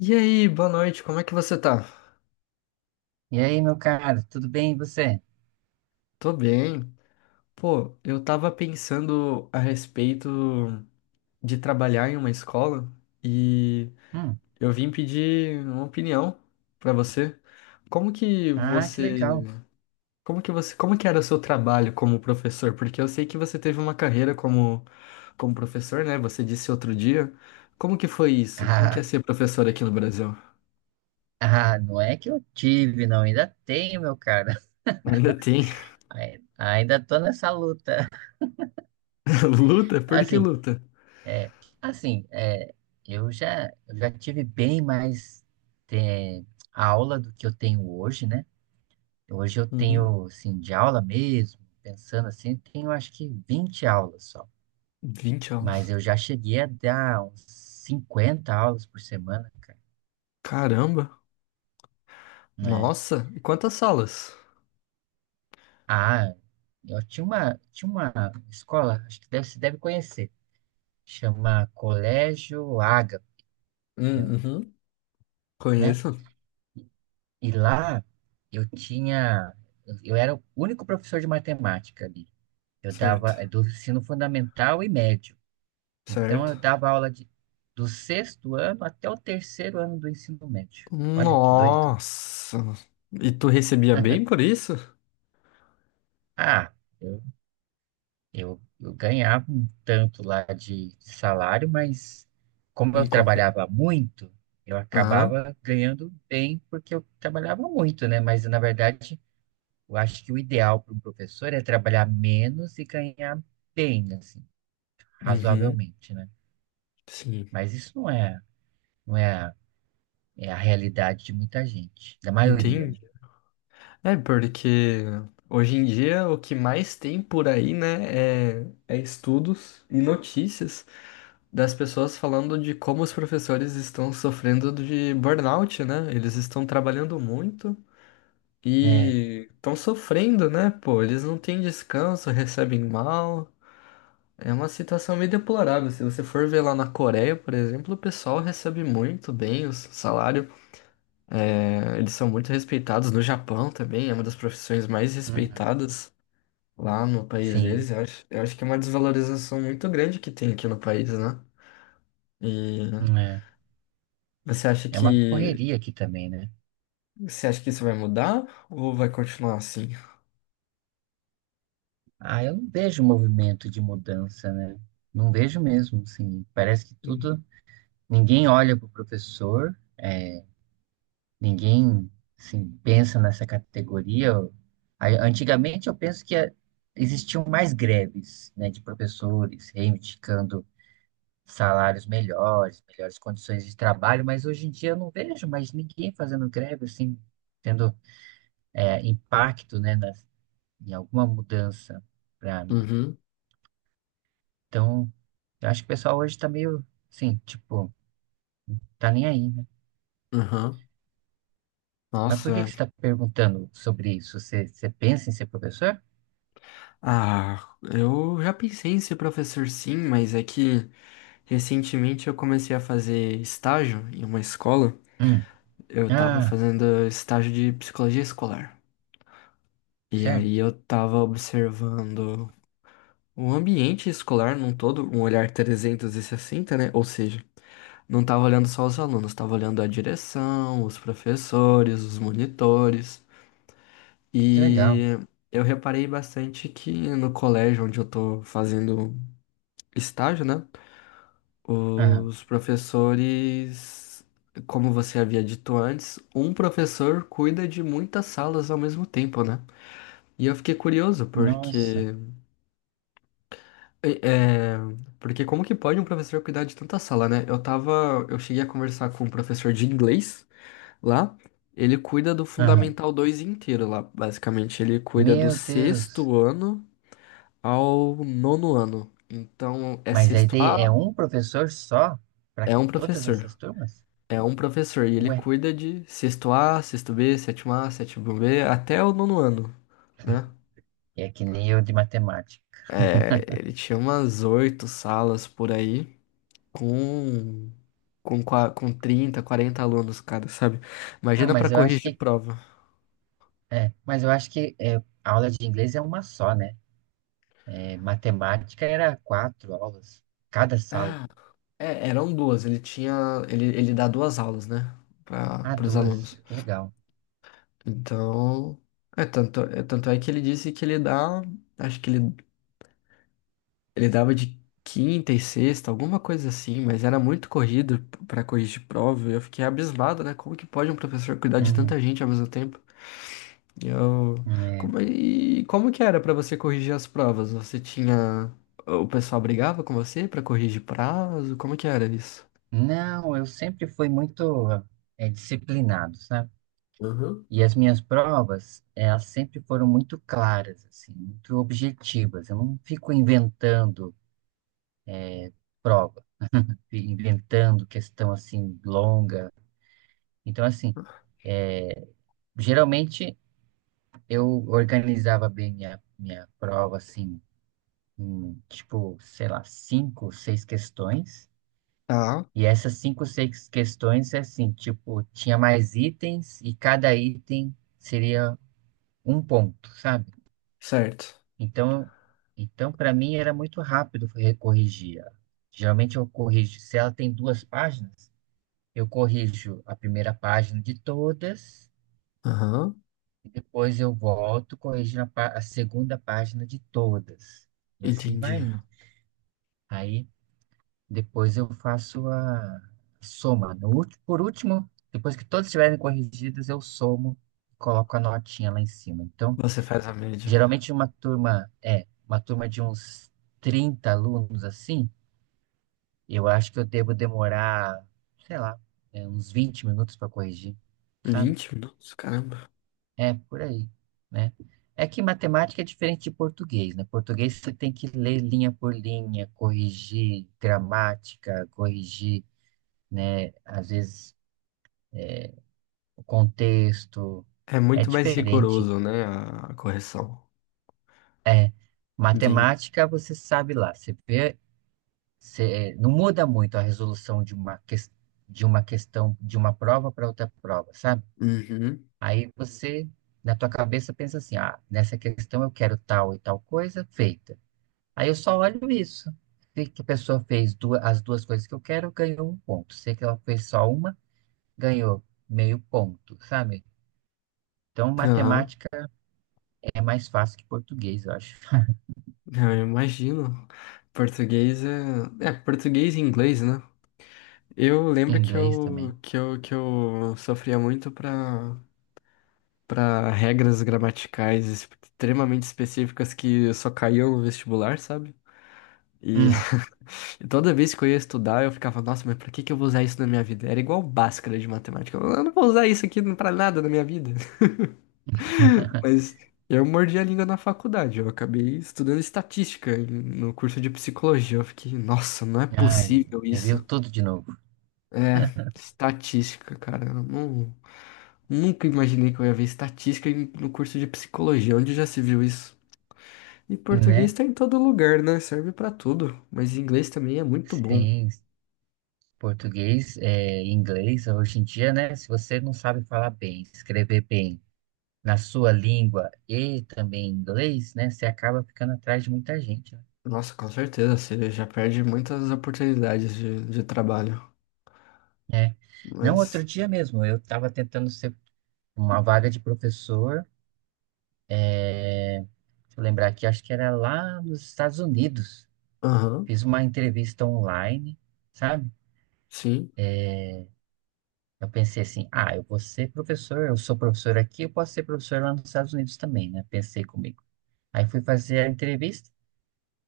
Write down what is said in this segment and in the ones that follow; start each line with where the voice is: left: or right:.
left: E aí, boa noite, como é que você tá?
right: E aí, meu caro, tudo bem e você?
left: Tô bem. Pô, eu tava pensando a respeito de trabalhar em uma escola e
right: Hum.
left: eu vim pedir uma opinião pra você. Como que
right: Ah, que
left: você,
right: legal.
left: como que era o seu trabalho como professor? Porque eu sei que você teve uma carreira como professor, né? Você disse outro dia. Como que foi isso? Como que é ser professor aqui no Brasil?
right: Ah, não é que eu tive, não, ainda tenho, meu caro.
left: Ainda tem
right: Ainda tô nessa luta.
left: luta? Por que
right: Assim,
left: luta?
right: é, assim, eu já tive bem mais é, aula do que eu tenho hoje, né? Hoje eu
left: Uhum.
right: tenho, assim, de aula mesmo, pensando assim, tenho acho que 20 aulas só.
left: 20 anos.
right: Mas eu já cheguei a dar uns 50 aulas por semana, cara.
left: Caramba!
right: né?
left: Nossa! E quantas salas?
right: Ah, eu tinha uma escola, acho que deve, você deve conhecer, chama Colégio Ágape, eu,
left: Uhum.
right: né?
left: Conheço?
right: E lá eu tinha, eu era o único professor de matemática ali. Eu dava
left: Certo,
right: do ensino fundamental e médio. Então eu
left: certo.
right: dava aula do sexto ano até o terceiro ano do ensino médio. Olha que doido.
left: Nossa! E tu recebia bem por isso?
right: Ah, eu ganhava um tanto lá de salário, mas como
left: Não
right: eu
left: comprei.
right: trabalhava muito, eu
left: Aham.
right: acabava ganhando bem porque eu trabalhava muito, né? Mas na verdade, eu acho que o ideal para um professor é trabalhar menos e ganhar bem, assim,
left: Uhum.
right: razoavelmente, né?
left: Sim.
right: Mas isso não é, a- é a realidade de muita gente, da maioria,
left: Entendi.
right: né?
left: É, porque hoje em dia o que mais tem por aí, né, é estudos e notícias das pessoas falando de como os professores estão sofrendo de burnout, né? Eles estão trabalhando muito.
right: É,
left: E estão sofrendo, né, pô? Eles não têm descanso, recebem mal. É uma situação meio deplorável. Se você for ver lá na Coreia, por exemplo, o pessoal recebe muito bem o salário. É, eles são muito respeitados. No Japão também, é uma das profissões mais
right: uhum,
left: respeitadas lá no país
right: sim,
left: deles. Eu acho que é uma desvalorização muito grande que tem aqui no país, né? E
right: é.
left: você acha
right: É uma
left: que,
right: correria aqui também, né?
left: você acha que isso vai mudar ou vai continuar assim?
right: Ah, eu não vejo movimento de mudança, né? Não vejo mesmo, assim. Parece que tudo. Ninguém olha para o professor, ninguém assim, pensa nessa categoria. Antigamente eu penso que existiam mais greves, né, de professores reivindicando salários melhores, melhores condições de trabalho, mas hoje em dia eu não vejo mais ninguém fazendo greve, assim, tendo, impacto, né, em alguma mudança.
left: Uhum,
right: Então, eu acho que o pessoal hoje tá meio, assim, tipo, tá nem aí, né?
left: uhum.
right: Mas
left: Nossa,
right: por que
left: é.
right: que você tá perguntando sobre isso? Você pensa em ser professor?
left: Ah, eu já pensei em ser professor sim, mas é que recentemente eu comecei a fazer estágio em uma escola.
right: Hum.
left: Eu tava
right: Ah,
left: fazendo estágio de psicologia escolar. E aí
right: certo.
left: eu tava observando o ambiente escolar num todo, um olhar 360, né? Ou seja, não tava olhando só os alunos, tava olhando a direção, os professores, os monitores.
right: Que legal.
left: E eu reparei bastante que no colégio onde eu tô fazendo estágio, né?
right: Aham.
left: Os professores, como você havia dito antes, um professor cuida de muitas salas ao mesmo tempo, né? E eu fiquei curioso
right: Nossa.
left: porque é, porque como que pode um professor cuidar de tanta sala, né? Eu cheguei a conversar com um professor de inglês lá, ele cuida do
right: Aham.
left: Fundamental 2 inteiro lá, basicamente, ele cuida do
right: Meu Deus.
left: sexto ano ao nono ano. Então, é
right: Mas a
left: sexto
right: ideia
left: A,
right: é um professor só para
left: é um
right: todas
left: professor.
right: essas turmas?
left: É um professor e ele
right: Ué,
left: cuida de sexto A, sexto B, sétimo A, sétimo B, até o nono ano, né?
right: é que nem eu de matemática.
left: É, ele tinha umas oito salas por aí, com, com 30, 40 alunos, cara, sabe?
right: Ah,
left: Imagina pra
right: mas eu acho
left: corrigir
right: que,
left: prova.
right: é, mas eu acho que é, a aula de inglês é uma só, né? É, matemática era quatro aulas, cada sala.
left: Ah, é, eram duas, ele dá duas aulas, né,
right: Ah,
left: para os
right: duas.
left: alunos.
right: Que legal.
left: Então, é tanto é que ele disse que ele dá, acho que ele dava de quinta e sexta, alguma coisa assim, mas era muito corrido para corrigir prova. E eu fiquei abismado, né? Como que pode um professor cuidar de
right: Uhum.
left: tanta gente ao mesmo tempo? E eu...
right: É.
left: Como... E como que era para você corrigir as provas? Você tinha... O pessoal brigava com você para corrigir prazo? Como que era isso?
right: Não, eu sempre fui muito disciplinado, sabe?
left: Aham.
right: E as minhas provas, elas sempre foram muito claras, assim, muito objetivas. Eu não fico inventando prova, inventando questão, assim, longa. Então, assim, é, geralmente eu organizava bem minha prova, assim, em, tipo, sei lá, cinco, seis questões.
left: Tá.
right: E essas cinco, seis questões é assim, tipo, tinha mais itens e cada item seria um ponto, sabe?
left: Certo.
right: Então, então, para mim era muito rápido recorrigir. Geralmente eu corrijo, se ela tem duas páginas, eu corrijo a primeira página de todas
left: Aham.
right: e depois eu volto corrigindo a segunda página de todas. E assim
left: Entendi.
right: vai indo. Aí depois eu faço a soma. No último, por último, depois que todas estiverem corrigidas, eu somo e coloco a notinha lá em cima. Então,
left: Você faz a média.
right: geralmente uma turma é uma turma de uns 30 alunos assim, eu acho que eu devo demorar, sei lá, uns 20 minutos para corrigir, sabe?
left: 20 minutos, caramba.
right: É por aí, né? É que matemática é diferente de português, né? Português você tem que ler linha por linha, corrigir gramática, corrigir, né? Às vezes o contexto
left: É
right: é
left: muito mais
right: diferente.
left: rigoroso, né? A correção. Entendi.
right: Matemática, você sabe lá, você vê, não muda muito a resolução de de uma questão, de uma prova para outra prova, sabe?
left: Uhum.
right: Aí você, na tua cabeça, pensa assim, ah, nessa questão eu quero tal e tal coisa feita. Aí eu só olho isso. Se que a pessoa fez duas, as duas coisas que eu quero, ganhou um ponto. Se que ela fez só uma, ganhou meio ponto, sabe? Então,
left: Aham.
right: matemática é mais fácil que português, eu acho.
left: Ah, eu imagino. Português é... É, português e inglês, né? Eu lembro que
right: Inglês também.
left: eu, que eu, que eu sofria muito para para regras gramaticais extremamente específicas que só caíam no vestibular, sabe? E
right: Hum,
left: e toda vez que eu ia estudar, eu ficava, nossa, mas pra que que eu vou usar isso na minha vida? Era igual Bhaskara de matemática. Eu não vou usar isso aqui pra nada na minha vida. Mas eu mordi a língua na faculdade. Eu acabei estudando estatística em- no curso de psicologia. Eu fiquei, nossa, não é
right: ai,
left: possível
right: reviu
left: isso.
right: tudo de novo,
left: É, estatística, cara. Eu não, nunca imaginei que eu ia ver estatística em- no curso de psicologia. Onde já se viu isso? E português
right: né?
left: tá em todo lugar, né? Serve pra tudo. Mas inglês também é muito bom.
right: Sim, português, inglês, hoje em dia, né? Se você não sabe falar bem, escrever bem na sua língua e também inglês, né? Você acaba ficando atrás de muita gente, né?
left: Nossa, com certeza. Você já perde muitas oportunidades de trabalho.
right: É. Não, outro
left: Mas,
right: dia mesmo, eu estava tentando ser uma vaga de professor, deixa eu lembrar aqui, acho que era lá nos Estados Unidos.
left: aham,
right: Fiz uma entrevista online, sabe?
left: sim,
right: Eu pensei assim, ah, eu vou ser professor, eu sou professor aqui, eu posso ser professor lá nos Estados Unidos também, né? Pensei comigo. Aí fui fazer a entrevista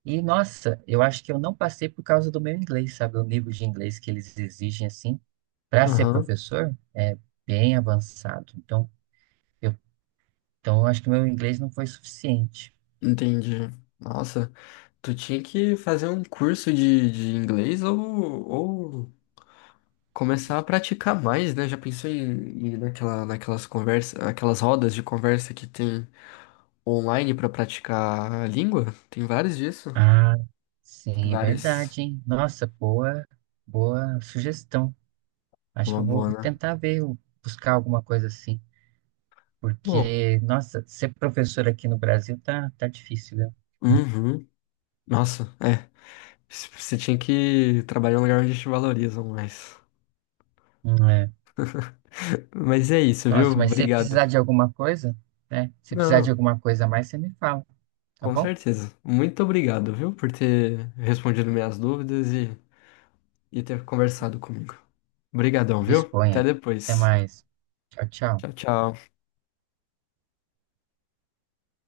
right: e, nossa, eu acho que eu não passei por causa do meu inglês, sabe? O nível de inglês que eles exigem, assim, para ser
left: aham,
right: professor é bem avançado. Eu, então, eu acho que meu inglês não foi suficiente.
left: entendi. Nossa. Tu tinha que fazer um curso de inglês ou começar a praticar mais, né? Já pensou em ir naquelas conversas, aquelas rodas de conversa que tem online pra praticar a língua? Tem vários disso.
right: Ah,
left: Tem
right: sim, é
left: várias.
right: verdade, hein? Nossa, boa, boa sugestão.
left: É
right: Acho que
left: uma
right: eu
left: boa,
right: vou
left: né?
right: tentar ver, eu buscar alguma coisa assim.
left: Bom,
right: Porque, nossa, ser professor aqui no Brasil tá difícil, viu?
left: uhum. Nossa, é. C- Você tinha que trabalhar em um lugar onde te valorizam mais.
right: É.
left: Mas é isso, viu?
right: Nossa, mas se
left: Obrigado.
right: precisar de alguma coisa, né? Se precisar de
left: Não,
right: alguma coisa a mais, você me fala, tá
left: com
right: bom?
left: certeza. Muito obrigado, viu, por ter respondido minhas dúvidas e ter conversado comigo. Obrigadão, viu? Até
right: Disponha. Até
left: depois.
right: mais. Tchau, tchau.
left: Tchau, tchau.